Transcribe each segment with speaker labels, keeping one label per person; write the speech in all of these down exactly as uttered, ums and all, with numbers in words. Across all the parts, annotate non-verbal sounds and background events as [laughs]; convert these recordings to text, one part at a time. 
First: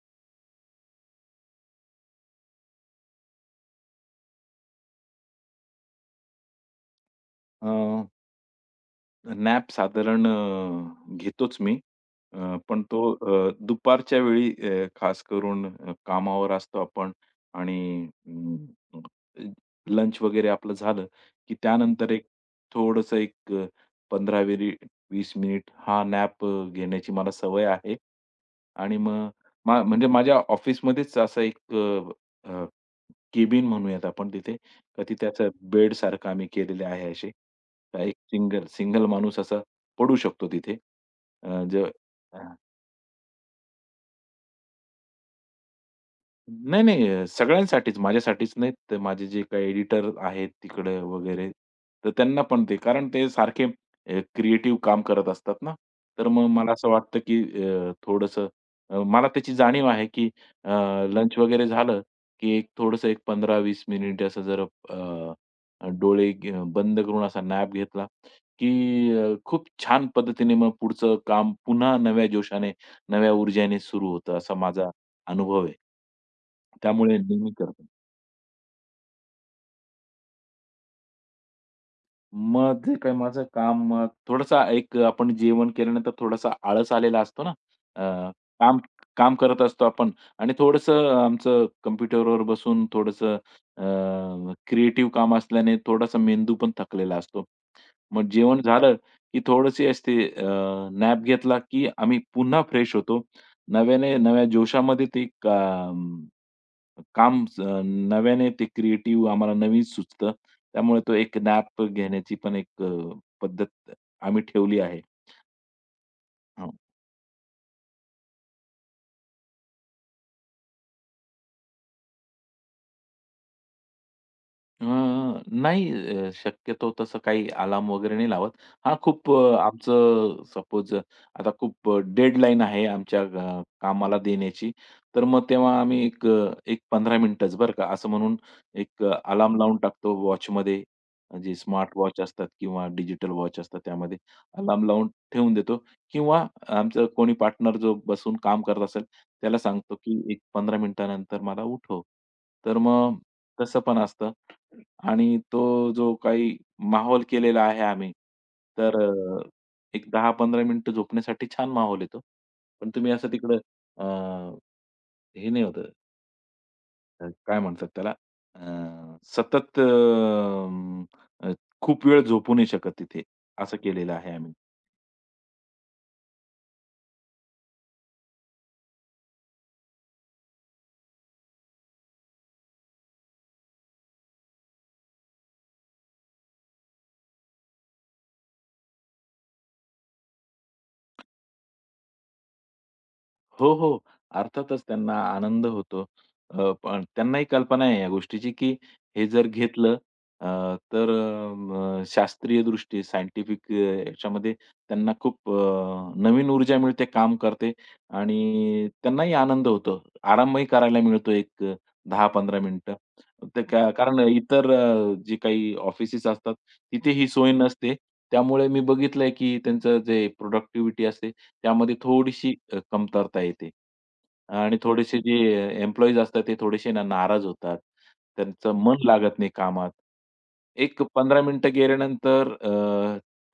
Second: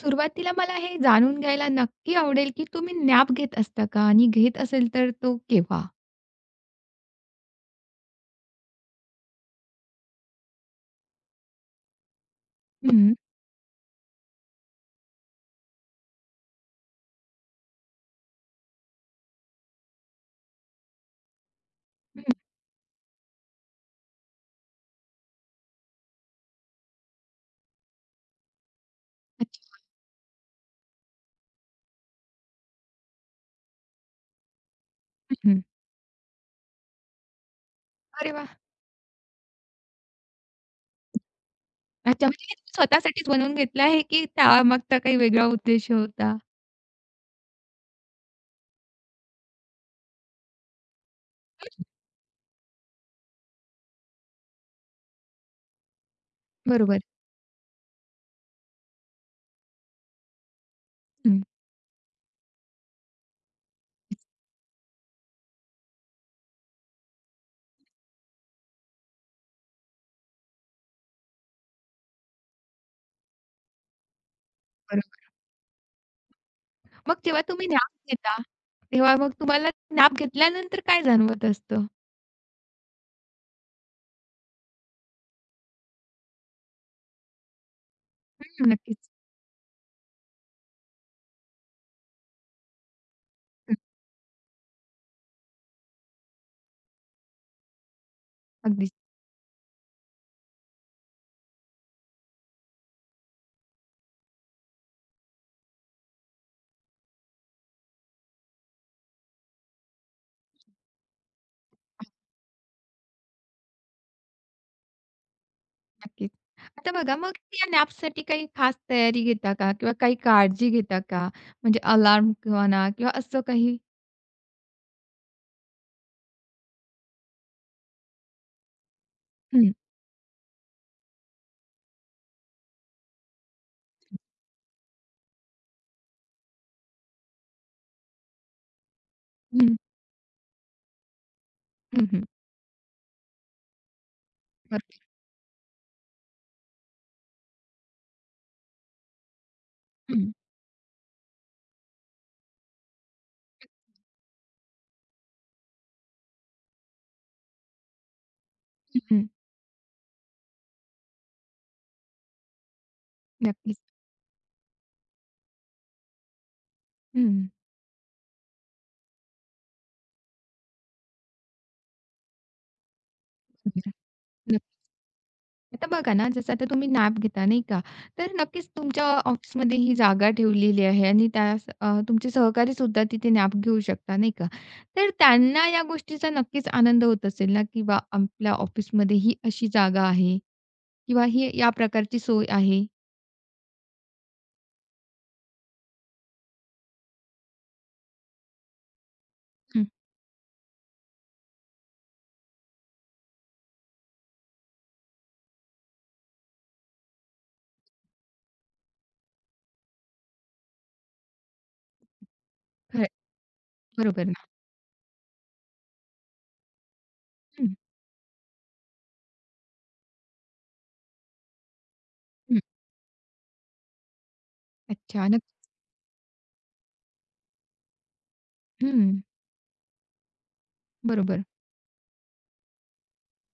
Speaker 1: सुरुवातीला मला हे जाणून घ्यायला नक्की आवडेल, की तुम्ही नॅप घेत असता का? आणि घेत असेल तर तो केव्हा?
Speaker 2: अ, नॅप साधारण अ, घेतोच मी. अ, पण तो
Speaker 1: हं,
Speaker 2: अ, दुपारच्या वेळी अ, खास करून अ, कामावर असतो आपण आणि लंच वगैरे आपलं झालं, की त्यानंतर
Speaker 1: हं.
Speaker 2: एक थोडंसं एक अ, पंधरा ते वीस मिनिट हा नॅप अ, घेण्याची मला सवय आहे. आणि मग
Speaker 1: अच्छा.
Speaker 2: मा म्हणजे माझ्या ऑफिसमध्येच असा एक अ, अ केबिन म्हणूयात आपण तिथे. तर ती
Speaker 1: हं,
Speaker 2: त्याचं
Speaker 1: हं.
Speaker 2: बेडसारखं आम्ही केलेले आहे असे. एक
Speaker 1: अरे वाह!
Speaker 2: सिंगल सिंगल माणूस असा पडू शकतो तिथे. अ, जे
Speaker 1: अच्छा म्हणजे हे तुम्ही स्वतःसाठीच बनवून घेतलं आहे, की त्यामागचा काही वेगळा उद्देश होता?
Speaker 2: नाही, नाही. अ, सगळ्यांसाठीच माझ्यासाठीच नाही, तर माझे जे काही एडिटर आहेत तिकडे वगैरे, तर त्यांना पण ते कारण ते सारखे अ, क्रिएटिव्ह काम करत असतात ना, तर मग मला असं
Speaker 1: बरोबर.
Speaker 2: वाटतं की अ, थोडंसं अ, मला त्याची जाणीव आहे की लंच
Speaker 1: हं.
Speaker 2: वगैरे झालं की एक थोडंसं एक पंधरा ते वीस मिनिट असं जर अ, डोळे घे बंद करून असा नॅप घेतला की अ, खूप छान पद्धतीने मग पुढचं काम पुन्हा नव्या जोशाने, नव्या ऊर्जेने सुरू होतं, असा माझा
Speaker 1: बरोबर.
Speaker 2: अनुभव आहे.
Speaker 1: मग
Speaker 2: त्यामुळे
Speaker 1: जेव्हा
Speaker 2: नेहमी
Speaker 1: तुम्ही
Speaker 2: करतो.
Speaker 1: नॅप घेता, तेव्हा मग तुम्हाला नॅप घेतल्यानंतर काय जाणवत असतं?
Speaker 2: मग जे काही माझं काम अ, थोडंसं एक आपण जेवण केल्यानंतर थोडासा आळस आलेला असतो ना, अ,
Speaker 1: हं,
Speaker 2: काम
Speaker 1: नक्कीच.
Speaker 2: काम करत असतो आपण आणि थोडंसं आमचं कॉम्प्युटरवर बसून थोडंसं
Speaker 1: हं,
Speaker 2: क्रिएटिव्ह काम असल्याने थोडासा मेंदू पण थकलेला असतो. मग जेवण
Speaker 1: अगदीच,
Speaker 2: झालं, की थोडीशी असते नॅप घेतला, की आम्ही पुन्हा फ्रेश होतो. नव्याने नव्या जोशामध्ये ते काम स नव्याने ते क्रिएटिव्ह आम्हाला नवीन सुचतं. त्यामुळे तो एक नॅप घेण्याची पण एक अ, पद्धत आम्ही ठेवली आहे.
Speaker 1: नक्कीच.
Speaker 2: हो.
Speaker 1: आता बघा मग या नॅपसाठी काही खास तयारी घेता का? किंवा काही काळजी घेता का? म्हणजे अलार्म किंवा म्हणा किंवा असं काही?
Speaker 2: अ, नाही. अ, शक्यतो तसं काही अलार्म वगैरे नाही लावत. हां, खूप अ,
Speaker 1: हं,
Speaker 2: आमचं सपोज आता खूप डेडलाईन आहे आमच्या अ, कामाला देण्याची, तर मग तेव्हा आम्ही एक अ, एक पंधरा मिनिटंच बरं का, असं म्हणून एक अ, अलार्म
Speaker 1: हं,
Speaker 2: लावून टाकतो वॉचमध्ये. जे स्मार्ट
Speaker 1: हं,
Speaker 2: वॉच
Speaker 1: हं.
Speaker 2: असतात किंवा डिजिटल वॉच असतात त्यामध्ये अलार्म
Speaker 1: बरोबर.
Speaker 2: लावून ठेवून देतो किंवा आमचं कोणी पार्टनर जो बसून काम करत असेल, त्याला सांगतो की
Speaker 1: हं,
Speaker 2: एक पंधरा मिनिटानंतर मला उठव. तर मग तसं पण असतं. आणि तो जो काही माहोल केलेला आहे आम्ही, तर अ,
Speaker 1: हं.
Speaker 2: एक दहा ते पंधरा मिनिटं झोपण्यासाठी छान माहोल येतो. पण तुम्ही असं तिकडं
Speaker 1: नक्कीच.
Speaker 2: अ, हे नाही होतं. अ,
Speaker 1: हं.
Speaker 2: काय म्हणतात त्याला अ, सतत अ, अम, अ, खूप वेळ झोपू नाही शकत तिथे, असं
Speaker 1: बरोबर.
Speaker 2: केलेलं आहे आम्ही.
Speaker 1: नक्की. आता बघा ना, जसं आता तुम्ही नॅप घेता नाही का, तर नक्कीच तुमच्या ऑफिसमध्ये ही जागा ठेवलेली आहे आणि त्यास अ, तुमचे सहकारी सुद्धा तिथे नॅप घेऊ शकता नाही का. तर त्यांना या गोष्टीचा नक्कीच आनंद होत असेल ना, की बा आपल्या ऑफिसमध्ये ही अशी जागा आहे किंवा ही या प्रकारची सोय आहे.
Speaker 2: हो, हो. अर्थातच त्यांना आनंद होतो. अ, पण त्यांनाही कल्पना आहे या गोष्टीची, की हे जर
Speaker 1: हं,
Speaker 2: घेतलं अ, तर अ, म शास्त्रीय दृष्टी सायंटिफिक अ, याच्यामध्ये त्यांना खूप अ, नवीन ऊर्जा मिळते, काम करते आणि त्यांनाही आनंद होतो. आरामही करायला मिळतो एक अ, दहा ते पंधरा मिनिटं.
Speaker 1: खरं
Speaker 2: ते का कारण
Speaker 1: बरोबर ना.
Speaker 2: इतर अ, जे काही ऑफिसेस असतात, तिथे ही सोय
Speaker 1: हं,
Speaker 2: नसते. त्यामुळे मी बघितलंय, की त्यांचं जे प्रोडक्टिव्हिटी असते त्यामध्ये थोडीशी
Speaker 1: हं.
Speaker 2: अ, कमतरता येते. आणि थोडेसे
Speaker 1: अच्छा.
Speaker 2: जे
Speaker 1: नक्की.
Speaker 2: एम्प्लॉईज असतात ते थोडेसे ना नाराज होतात. त्यांचं मन
Speaker 1: हं.
Speaker 2: लागत नाही कामात. एक पंधरा
Speaker 1: बरोबर.
Speaker 2: मिनिटं गेल्यानंतर अ,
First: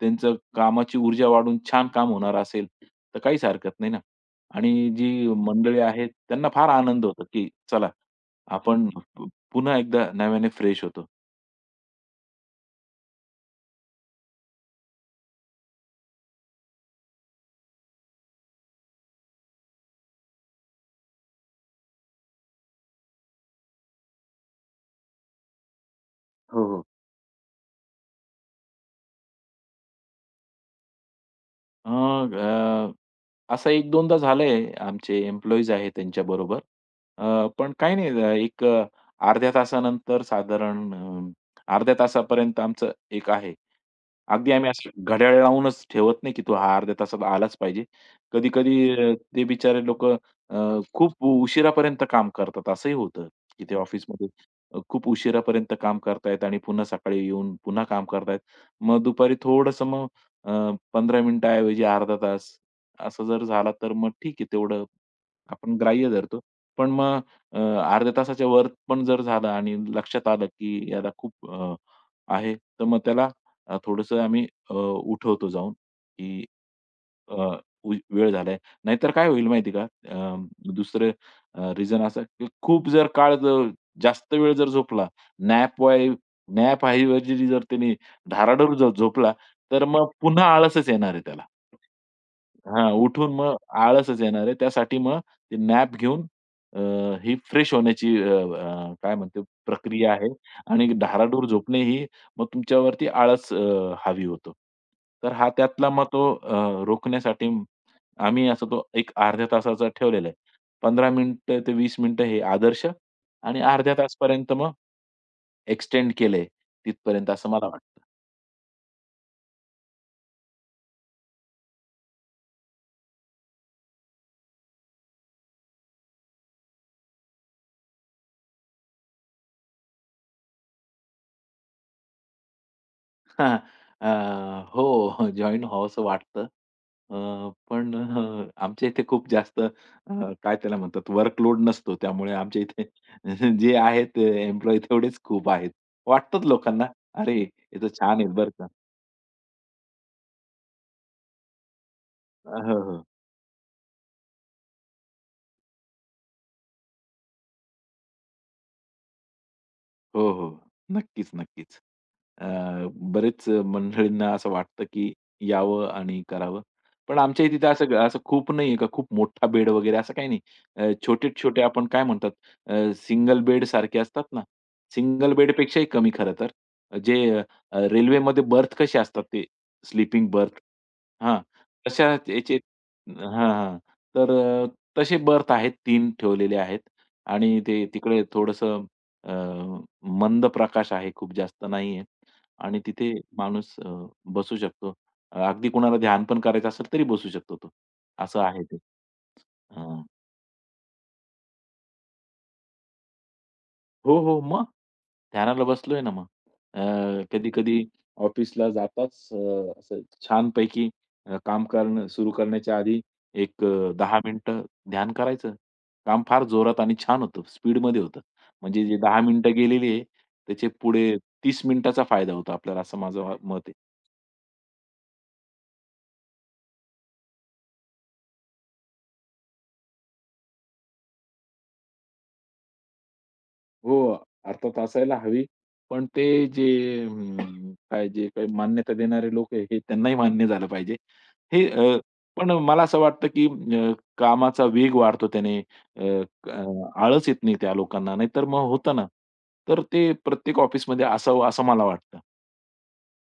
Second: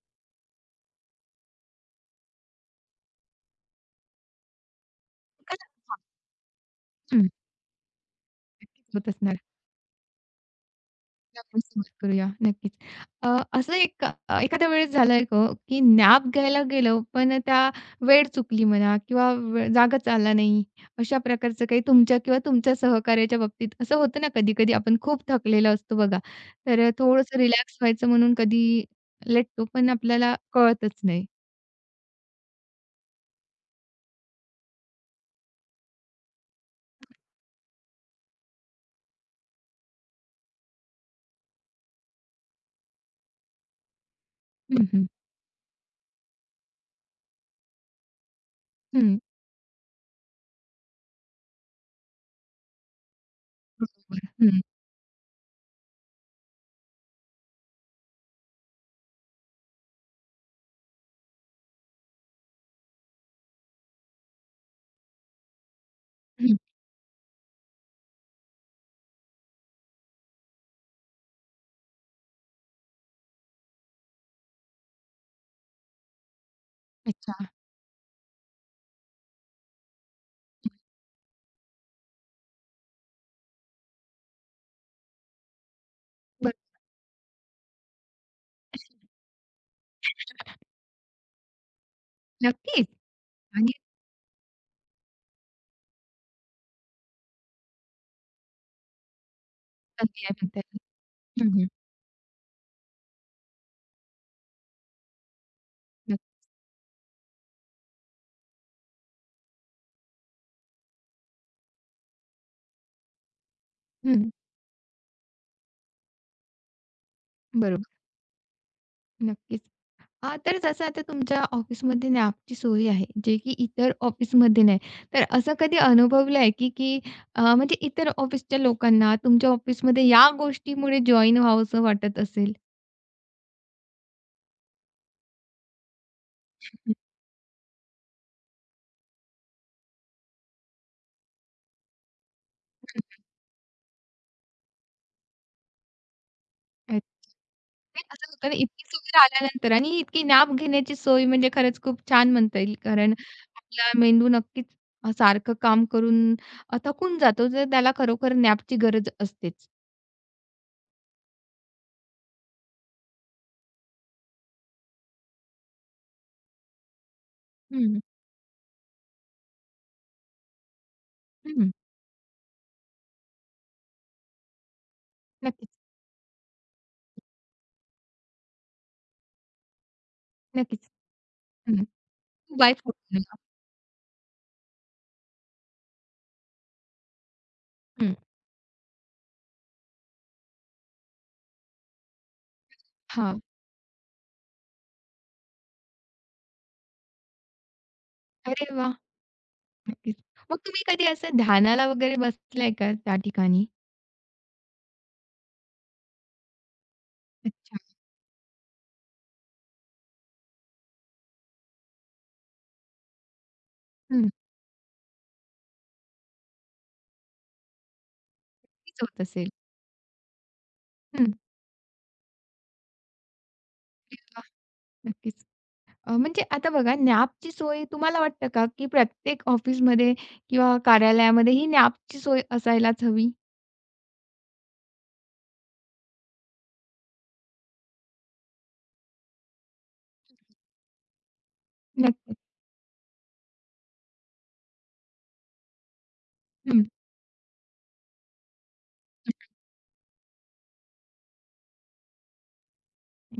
Speaker 2: त्यांचं कामाची ऊर्जा वाढून छान काम होणार असेल, तर काहीच हरकत नाही ना. आणि जी मंडळी आहेत त्यांना फार आनंद होतो,
Speaker 1: हं.
Speaker 2: की चला
Speaker 1: नक्कीच
Speaker 2: आपण
Speaker 1: होत
Speaker 2: पु-
Speaker 1: असणार.
Speaker 2: पुन्हा एकदा नव्याने फ्रेश होतो.
Speaker 1: आपण सुरुवात करूया. नक्कीच. अ, असं एक अ, एखाद्या वेळेस झालंय का हो, की नॅप घ्यायला गेलो, पण त्या वेळ चुकली म्हणा किंवा वे जागाच आला नाही. अशा प्रकारचं काही तुमच्या किंवा तुमच्या सहकार्याच्या बाबतीत असं होतं ना कधी-कधी आपण खूप थकलेलो असतो बघा.
Speaker 2: हो, हो.
Speaker 1: तर थोडंसं रिलॅक्स व्हायचं म्हणून कधी लेटतो, पण आपल्याला कळतच नाही.
Speaker 2: मग अ, असं एक-2दा झालंय. आमचे एम्प्लॉईज आहेत त्यांच्याबरोबर. अ, पण काही नाही. अ, एक अ, अर्ध्या तासानंतर साधारण अ, अर्ध्या तासापर्यंत आमचं एक आहे. अगदी आम्ही
Speaker 1: हं,
Speaker 2: असं
Speaker 1: हं.
Speaker 2: घड्याळ लावूनच ठेवत नाही, की तो हा अर्ध्या तासात आलाच पाहिजे. कधी-कधी अ,
Speaker 1: हं.
Speaker 2: ते बिचारे लोकं अ, खूप उशिरापर्यंत काम करतात. असंही होतं, की ते ऑफिसमध्ये
Speaker 1: हं,
Speaker 2: अ, खूप उशिरापर्यंत काम करतायत आणि पुन्हा सकाळी येऊन पुन्हा काम करतायत. मग दुपारी थोडंसं मग अ, पंधरा मिनिटाऐवजी अर्धा तास असं जर झाला, तर मग ठीक आहे तेवढं आपण ग्राह्य धरतो.
Speaker 1: हं.
Speaker 2: पण मग अ, अर्ध्या तासाच्या वर पण जर झालं आणि लक्षात आलं, की याला खूप अ, आहे, तर मग त्याला अ, थोडंसं आम्ही अ, उठवतो जाऊन, की अ,
Speaker 1: अच्छा.
Speaker 2: उ वेळ झालाय. नाहीतर काय होईल माहिती का? अ, दुसरं रिझन असं की खूप जर काळ जर जास्त वेळ जर झोपला, नॅप वाय
Speaker 1: बरं.
Speaker 2: नॅप ऐवजी जर त्याने धाराडूर जर झोपला, तर मग पुन्हा आळसच येणार आहे त्याला.
Speaker 1: नक्कीच.
Speaker 2: हां, उठून मग
Speaker 1: आणि
Speaker 2: आळसच येणार आहे. त्यासाठी मग ते नॅप घेऊन अ, ही फ्रेश होण्याची अ, अ, काय म्हणतो प्रक्रिया
Speaker 1: संधी
Speaker 2: आहे
Speaker 1: आहे म्हणता येईल.
Speaker 2: आणि धाराडूर
Speaker 1: हं, हं.
Speaker 2: झोपणे ही मग तुमच्यावरती आळस अ, हावी होतो. तर हा त्यातला मग तो
Speaker 1: नक्की.
Speaker 2: अ, रोखण्यासाठी आम्ही असा तो एक अर्ध्या तासाचा ठेवलेला आहे. पंधरा मिनिटं ते वीस मिनिटं हे आदर्श आणि अर्ध्या
Speaker 1: हं.
Speaker 2: तासपर्यंत मग एक्सटेंड केलंय तिथपर्यंत असं मला
Speaker 1: बरोबर.
Speaker 2: वाटतं.
Speaker 1: नक्कीच. हां, तर जसं आता तुमच्या ऑफिसमध्ये नॅपची सोय आहे, जे की इतर ऑफिसमध्ये नाही. तर असं कधी अनुभवलं आहे की की अ, म्हणजे इतर ऑफिसच्या लोकांना तुमच्या ऑफिसमध्ये या गोष्टीमुळे जॉइन व्हावंसं वाटत असेल?
Speaker 2: [laughs] हां. अ, हो, जॉइन व्हावसं वाटतं. अ, पण [laughs] अ, आमच्या इथे खूप जास्त अ, काय त्याला म्हणतात वर्कलोड नसतो. त्यामुळे आमच्या इथे [laughs] जे आहेत एम्प्लॉयी तेवढेच खूप आहेत. वाटतंच लोकांना,
Speaker 1: हं.
Speaker 2: "अरे, हे तर
Speaker 1: नाही
Speaker 2: छान आहेत
Speaker 1: असं होतं
Speaker 2: बरं
Speaker 1: ना,
Speaker 2: का."
Speaker 1: इतकी सुविधा आल्यानंतर आणि इतकी नॅप घेण्याची सोय म्हणजे खरंच खूप छान म्हणता येईल.
Speaker 2: हो, हो.
Speaker 1: कारण आपला मेंदू नक्कीच अ, सारखं काम करून अ, थकून जातो, तर त्याला खरोखर नॅपची गरज असतेच.
Speaker 2: हो, हो. नक्कीच, नक्कीच. अ, हं. बरेच मंडळींना असं वाटतं, की यावं आणि करावं. पण आमच्या तिथे हं. असं ग-
Speaker 1: हं,
Speaker 2: असं खूप नाहीये का खूप मोठा बेड वगैरे असं काही नाही. अ, छोटे-छोटे
Speaker 1: हं.
Speaker 2: आपण काय म्हणतात सिंगल बेड सारखे असतात ना, सिंगल
Speaker 1: नक्कीच,
Speaker 2: बेडपेक्षाही कमी खरं तर. जे अ, रेल्वेमध्ये बर्थ कसे असतात ते स्लीपिंग बर्थ.
Speaker 1: नक्कीच.
Speaker 2: हां,
Speaker 1: हं,
Speaker 2: तशा याचे.
Speaker 1: By phone.
Speaker 2: हां, हां. तर अ, तसे बर्थ आहेत तीन ठेवलेले आहेत आणि ते
Speaker 1: हं,
Speaker 2: तिकडे थोडंसं अ, मंद प्रकाश आहे, खूप जास्त नाहीये आणि तिथे
Speaker 1: हां.
Speaker 2: माणूस अ, बसू शकतो. अगदी कोणाला ध्यान पण करायचं असेल तरी बसू शकतो तो. असं आहे
Speaker 1: अरे
Speaker 2: ते.
Speaker 1: वाह!
Speaker 2: अ
Speaker 1: नक्कीच. मग तुम्ही कधी असं ध्यानाला वगैरे बसलाय का त्या ठिकाणी?
Speaker 2: हो, हो. मग ध्यानाला बसलोय ना मग. अ,
Speaker 1: अच्छा.
Speaker 2: कधी-कधी ऑफिसला जाताच अ, असं छानपैकी अ, काम करणं सुरू करण्याच्या आधी एक अ, दहा
Speaker 1: हं,
Speaker 2: मिनिटं ध्यान करायचं. काम फार जोरात आणि छान होतं, स्पीडमध्ये होतं. म्हणजे जे
Speaker 1: नक्कीच
Speaker 2: दहा
Speaker 1: होत असेल.
Speaker 2: मिनिटं गेलेली आहे, त्याचे पुढे
Speaker 1: हं,
Speaker 2: तीस मिनिटाचा फायदा होतो आपल्याला, असं माझं मत आहे.
Speaker 1: नक्कीच. अ, म्हणजे आता बघा नॅपची सोय तुम्हाला वाटतं का, की प्रत्येक ऑफिसमध्ये किंवा कार्यालयामध्ये ही नॅपची सोय असायलाच हवी?
Speaker 2: हो, अर्थात असायला हवी. पण ते जे अं, काय जे काही मान्यता देणारे लोक आहे, हे त्यांनाही मान्य झालं पाहिजे. हे. अ,
Speaker 1: नक्कीच.
Speaker 2: पण मला असं वाटतं, की अ, कामाचा वेग वाढतो त्याने. अ, क- अ, आळस येत नाही त्या लोकांना, नाहीतर मग होतं ना.
Speaker 1: हं.
Speaker 2: तर ते प्रत्येक ऑफिसमध्ये असावं असं मला वाटतं.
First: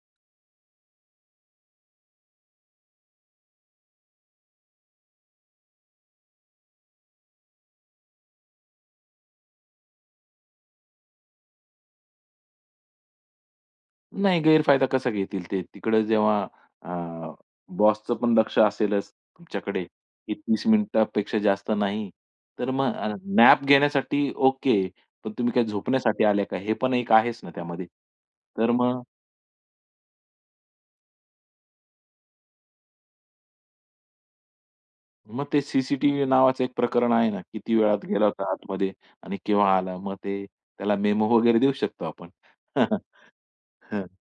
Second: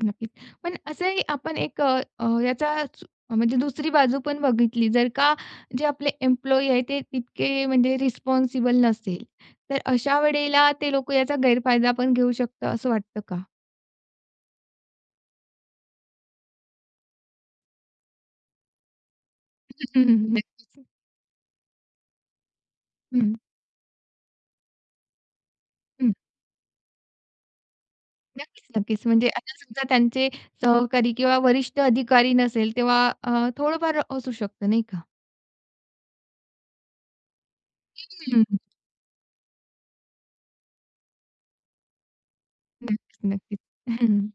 Speaker 1: नक्कीच. पण असंही आपण एक अ, अ, याचा चु म्हणजे दुसरी बाजू पण बघितली, जर का जे आपले एम्प्लॉयी आहे ते तितके म्हणजे रिस्पॉन्सिबल नसेल, तर अशा वेळेला ते लोकं याचा गैरफायदा पण घेऊ शकतं असं वाटतं का?
Speaker 2: नाही, गैरफायदा कसा घेतील ते? तिकडे जेव्हा अ, बॉसचं पण लक्ष असेलच तुमच्याकडे,
Speaker 1: [laughs] हम्म,
Speaker 2: की तीस
Speaker 1: नक्कीच.
Speaker 2: मिनिटापेक्षा जास्त नाही. तर मग
Speaker 1: हं,
Speaker 2: नॅप घेण्यासाठी ओके, पण तुम्ही काय
Speaker 1: हं.
Speaker 2: झोपण्यासाठी आल्या का? हे पण एक आहेच ना त्यामध्ये.
Speaker 1: नक्कीच,
Speaker 2: तर मग
Speaker 1: नक्कीच. म्हणजे आता समजा त्यांचे सहकारी किंवा वरिष्ठ अधिकारी नसेल तेव्हा अ, थोडंफार असू शकतं नाही का?
Speaker 2: मग ते सी सी नावाचं एक प्रकरण आहे ना, किती वेळात गेला
Speaker 1: हं.
Speaker 2: होता आतमध्ये आणि केव्हा आला? मग ते त्याला मेमो वगैरे देऊ शकतो आपण.
Speaker 1: नक्कीच,
Speaker 2: [laughs]
Speaker 1: नक्कीच. हम्म.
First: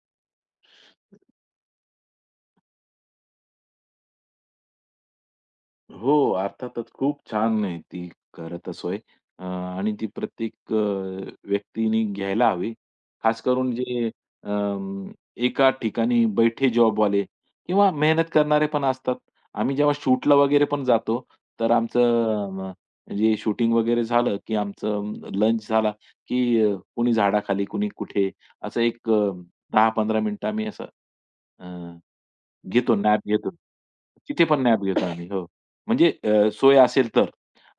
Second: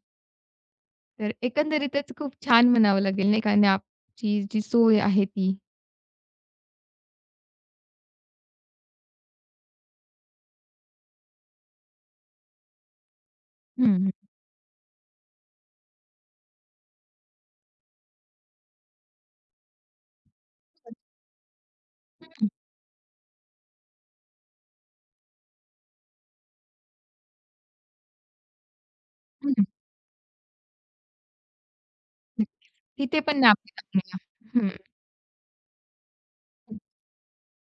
Speaker 1: तर एकंदरीतच खूप छान म्हणावं लागेल नाही का आणि आपची जी सोय आहे ती.
Speaker 2: हो, अर्थातच खूप छान आहे ती खरं तर सोय. अ, आणि ती प्रत्येक अ, व्यक्तीने घ्यायला हवी. खास करून
Speaker 1: हं,
Speaker 2: जे
Speaker 1: हं.
Speaker 2: अं, एका ठिकाणी बैठे जॉबवाले किंवा मेहनत करणारे पण असतात. आम्ही जेव्हा शूटला वगैरे पण जातो, तर आमचं अ, म्हणजे शूटिंग वगैरे झालं, की आमचं लंच झाला, की अ, कुणी झाडाखाली, कुणी कुठे असं एक अ,
Speaker 1: हं, हं.
Speaker 2: दहा ते पंधरा मिनिटं आम्ही असं अ,
Speaker 1: नक्की.
Speaker 2: घेतो
Speaker 1: तिथे
Speaker 2: नॅप
Speaker 1: पण
Speaker 2: घेतो.
Speaker 1: नॅप घेतात
Speaker 2: तिथे
Speaker 1: मुलं.
Speaker 2: पण
Speaker 1: हं.
Speaker 2: नॅप घेतो आम्ही. हो. म्हणजे अ, सोय
Speaker 1: [laughs]
Speaker 2: असेल तर.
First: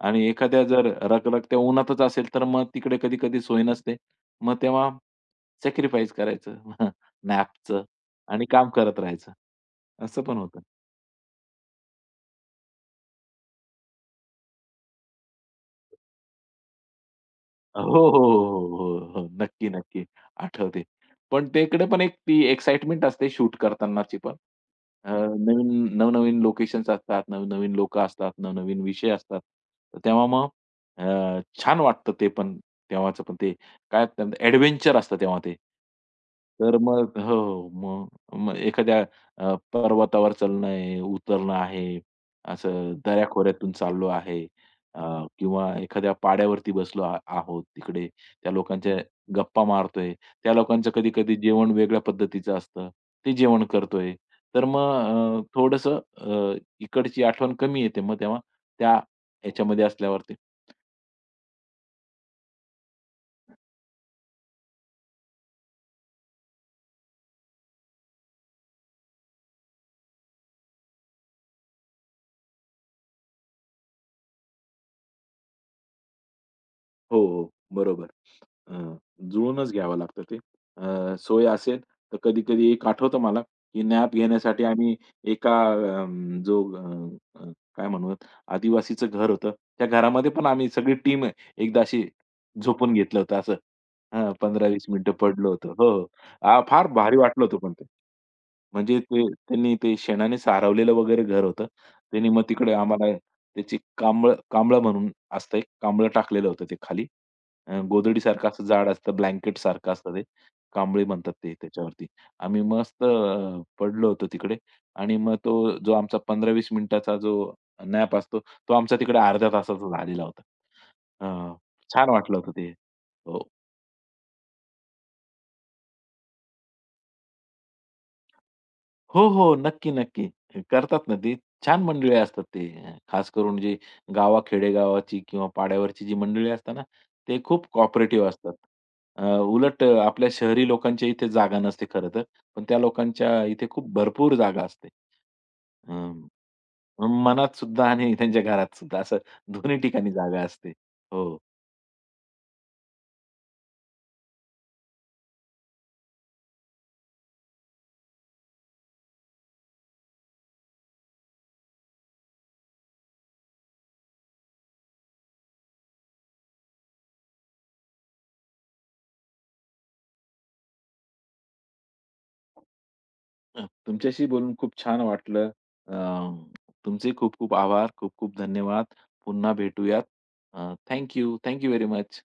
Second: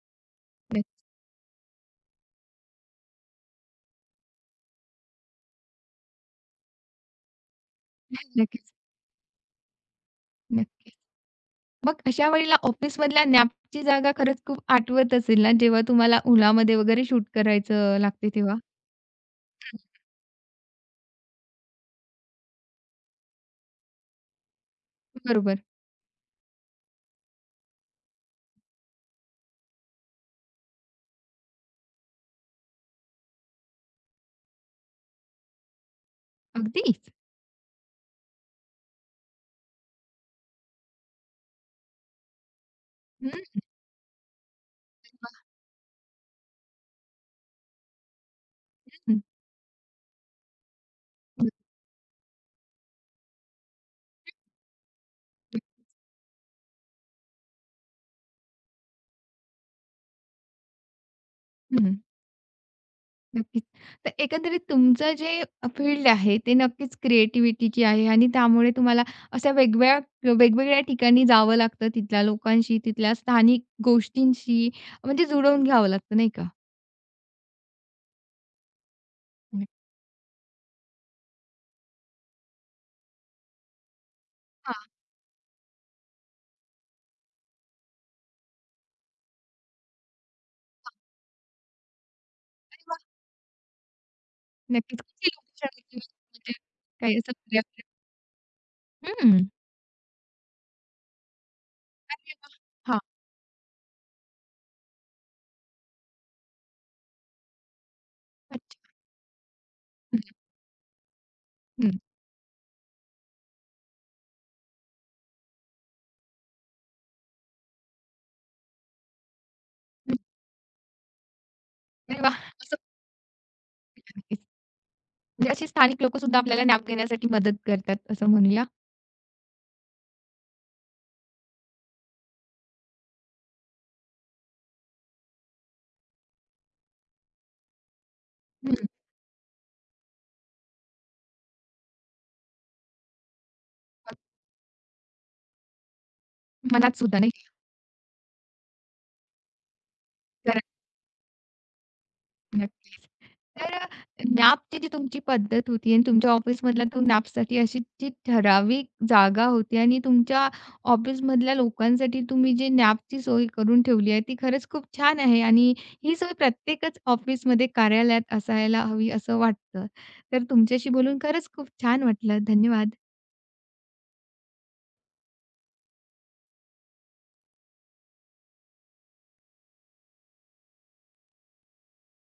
Speaker 2: आणि एखाद्या जर रखरखत्या उन्हातच असेल तर मग तिकडे कधी-कधी सोय नसते. मग तेव्हा सॅक्रिफाईस करायचं [laughs] नॅपचं आणि काम
Speaker 1: नक्कीच,
Speaker 2: करत राहायचं. असं पण होतं.
Speaker 1: नक्कीच. मग अशा वेळेला ऑफिसमधल्या नॅपची जागा खरंच खूप आठवत असेल ना, जेव्हा तुम्हाला Olaमध्ये वगैरे शूट
Speaker 2: हो,
Speaker 1: करायचं
Speaker 2: हो,
Speaker 1: लागते तेव्हा?
Speaker 2: हो, हो, हो, हो. नक्की, नक्की. आठवते. पण तिकडे पण एक ती एक्साइटमेंट असते शूट करतानाची पण. अ,
Speaker 1: बरोबर.
Speaker 2: नवीन नवनवीन लोकेशन्स असतात, नवनवीन लोकं असतात, नवनवीन विषय असतात. तर तेव्हा मग अ, छान वाटतं ते पण तेव्हाचं पण ते काय त्यात एडव्हेंचर असतं तेव्हा ते. तर
Speaker 1: अगदीच.
Speaker 2: मग हो, हो. मग मग एखाद्या अ, पर्वतावर चढणं आहे, उतरणं आहे, असं
Speaker 1: हं,
Speaker 2: दऱ्याखोऱ्यातून चाललो आहे. अ, किंवा एखाद्या पाड्यावरती बसलो आ आहोत तिकडे, त्या लोकांच्या
Speaker 1: हं.
Speaker 2: गप्पा मारतोय, त्या लोकांचं कधी-कधी जेवण वेगळ्या पद्धतीचं असतं, ते जेवण करतोय. तर मग अ, इकडची आठवण कमी येते मग तेव्हा त्या ह्याच्यामध्ये असल्यावरती.
Speaker 1: हं. नक्कीच. तर एकंदरीत तुमचं जे फील्ड आहे, ते नक्कीच क्रिएटिव्हिटीची आहे आणि त्यामुळे तुम्हाला अशा वेगवेगळ्या वेगवेगळ्या ठिकाणी जावं लागतं, तिथल्या लोकांशी, तिथल्या स्थानिक गोष्टींशी म्हणजे जुळवून घ्यावं लागतं, नाही का?
Speaker 2: हो, हो. बरोबर. अ, जुळूनच घ्यावं लागतं ते. अ, सोय असेल तर कधी-कधी एक आठवतं मला, की नॅप घेण्यासाठी
Speaker 1: हां.
Speaker 2: आम्ही एका अं, जो अ, अ, काय म्हणूयात आदिवासीचं घर होतं. त्या घरामध्ये पण आम्ही सगळी टीम एकदा अशी झोपून घेतलं होतं असं. हां, पंधरा ते वीस
Speaker 1: नक्कीच.
Speaker 2: मिनिटं
Speaker 1: किती
Speaker 2: पडलो होतो.
Speaker 1: लोकेशन
Speaker 2: हो, हो.
Speaker 1: होती म्हणजे
Speaker 2: आ, फार भारी
Speaker 1: काही असं
Speaker 2: वाटलं होतं पण ते. म्हणजे ते
Speaker 1: हं.
Speaker 2: त्यांनी ते शेणाने सारवलेलं वगैरे घर होतं. त्यांनी मग तिकडे
Speaker 1: हां.
Speaker 2: आम्हाला त्याची कांबळ कांबळं म्हणून असतं एक कांबळं टाकलेलं होतं ते खाली. अ, गोधडीसारखं असं
Speaker 1: अच्छा.
Speaker 2: जाड असतं, ब्लँकेटसारखं असतं
Speaker 1: हं,
Speaker 2: ते. कांबळी म्हणतात ते
Speaker 1: हं.
Speaker 2: त्याच्यावरती. आम्ही मस्त अ, पडलो होतो तिकडे आणि मग तो जो आमचा पंधरा ते वीस मिनिटाचा जो नॅप असतो, तो आमचा तिकडे अर्ध्या तासाचा झालेला होता. अ, छान
Speaker 1: अरे
Speaker 2: वाटलं
Speaker 1: वाह!
Speaker 2: होतं ते.
Speaker 1: असं
Speaker 2: हो.
Speaker 1: नक्कीच. म्हणजे अशी स्थानिक लोकं सुद्धा आपल्याला नॅप घेण्यासाठी मदत करतात असं म्हणूया.
Speaker 2: हो, हो. नक्की, नक्की. करतात ना ते. छान मंडळी असतात ते. अ, खास करून जी गावा खेडेगावाची किंवा पाड्यावरची जी मंडळी असतात ना, ते खूप कोऑपरेटिव्ह असतात.
Speaker 1: हं.
Speaker 2: अ, उलट अ, आपल्या शहरी लोकांच्या इथे जागा नसते खरं तर. पण त्या लोकांच्या इथे खूप भरपूर जागा असते. अ,
Speaker 1: मनात सुद्धा नाही.
Speaker 2: मनात सुद्धा आणि त्यांच्या घरात सुद्धा असं दोन्ही ठिकाणी जागा असते. हो.
Speaker 1: नक्कीच. तर अ, नॅपची जी तुमची पद्धत होती आणि तुमच्या ऑफिसमधल्या तो नॅपसाठी अशी जी ठराविक जागा होती आणि तुमच्या ऑफिसमधल्या लोकांसाठी तुम्ही जी नॅपची सोय करून ठेवली आहे, ती खरंच खूप छान आहे आणि ही सोय प्रत्येकच ऑफिसमध्ये, कार्यालयात असायला हवी असं वाटतं. तर तुमच्याशी बोलून खरंच खूप छान वाटलं. धन्यवाद.
Speaker 2: अ, तुमच्याशी बोलून खूप छान वाटलं. अ, तुमचे खूप खूप आभार. खूप खूप धन्यवाद. पुन्हा भेटूयात. Uh, thank you. Thank you very much.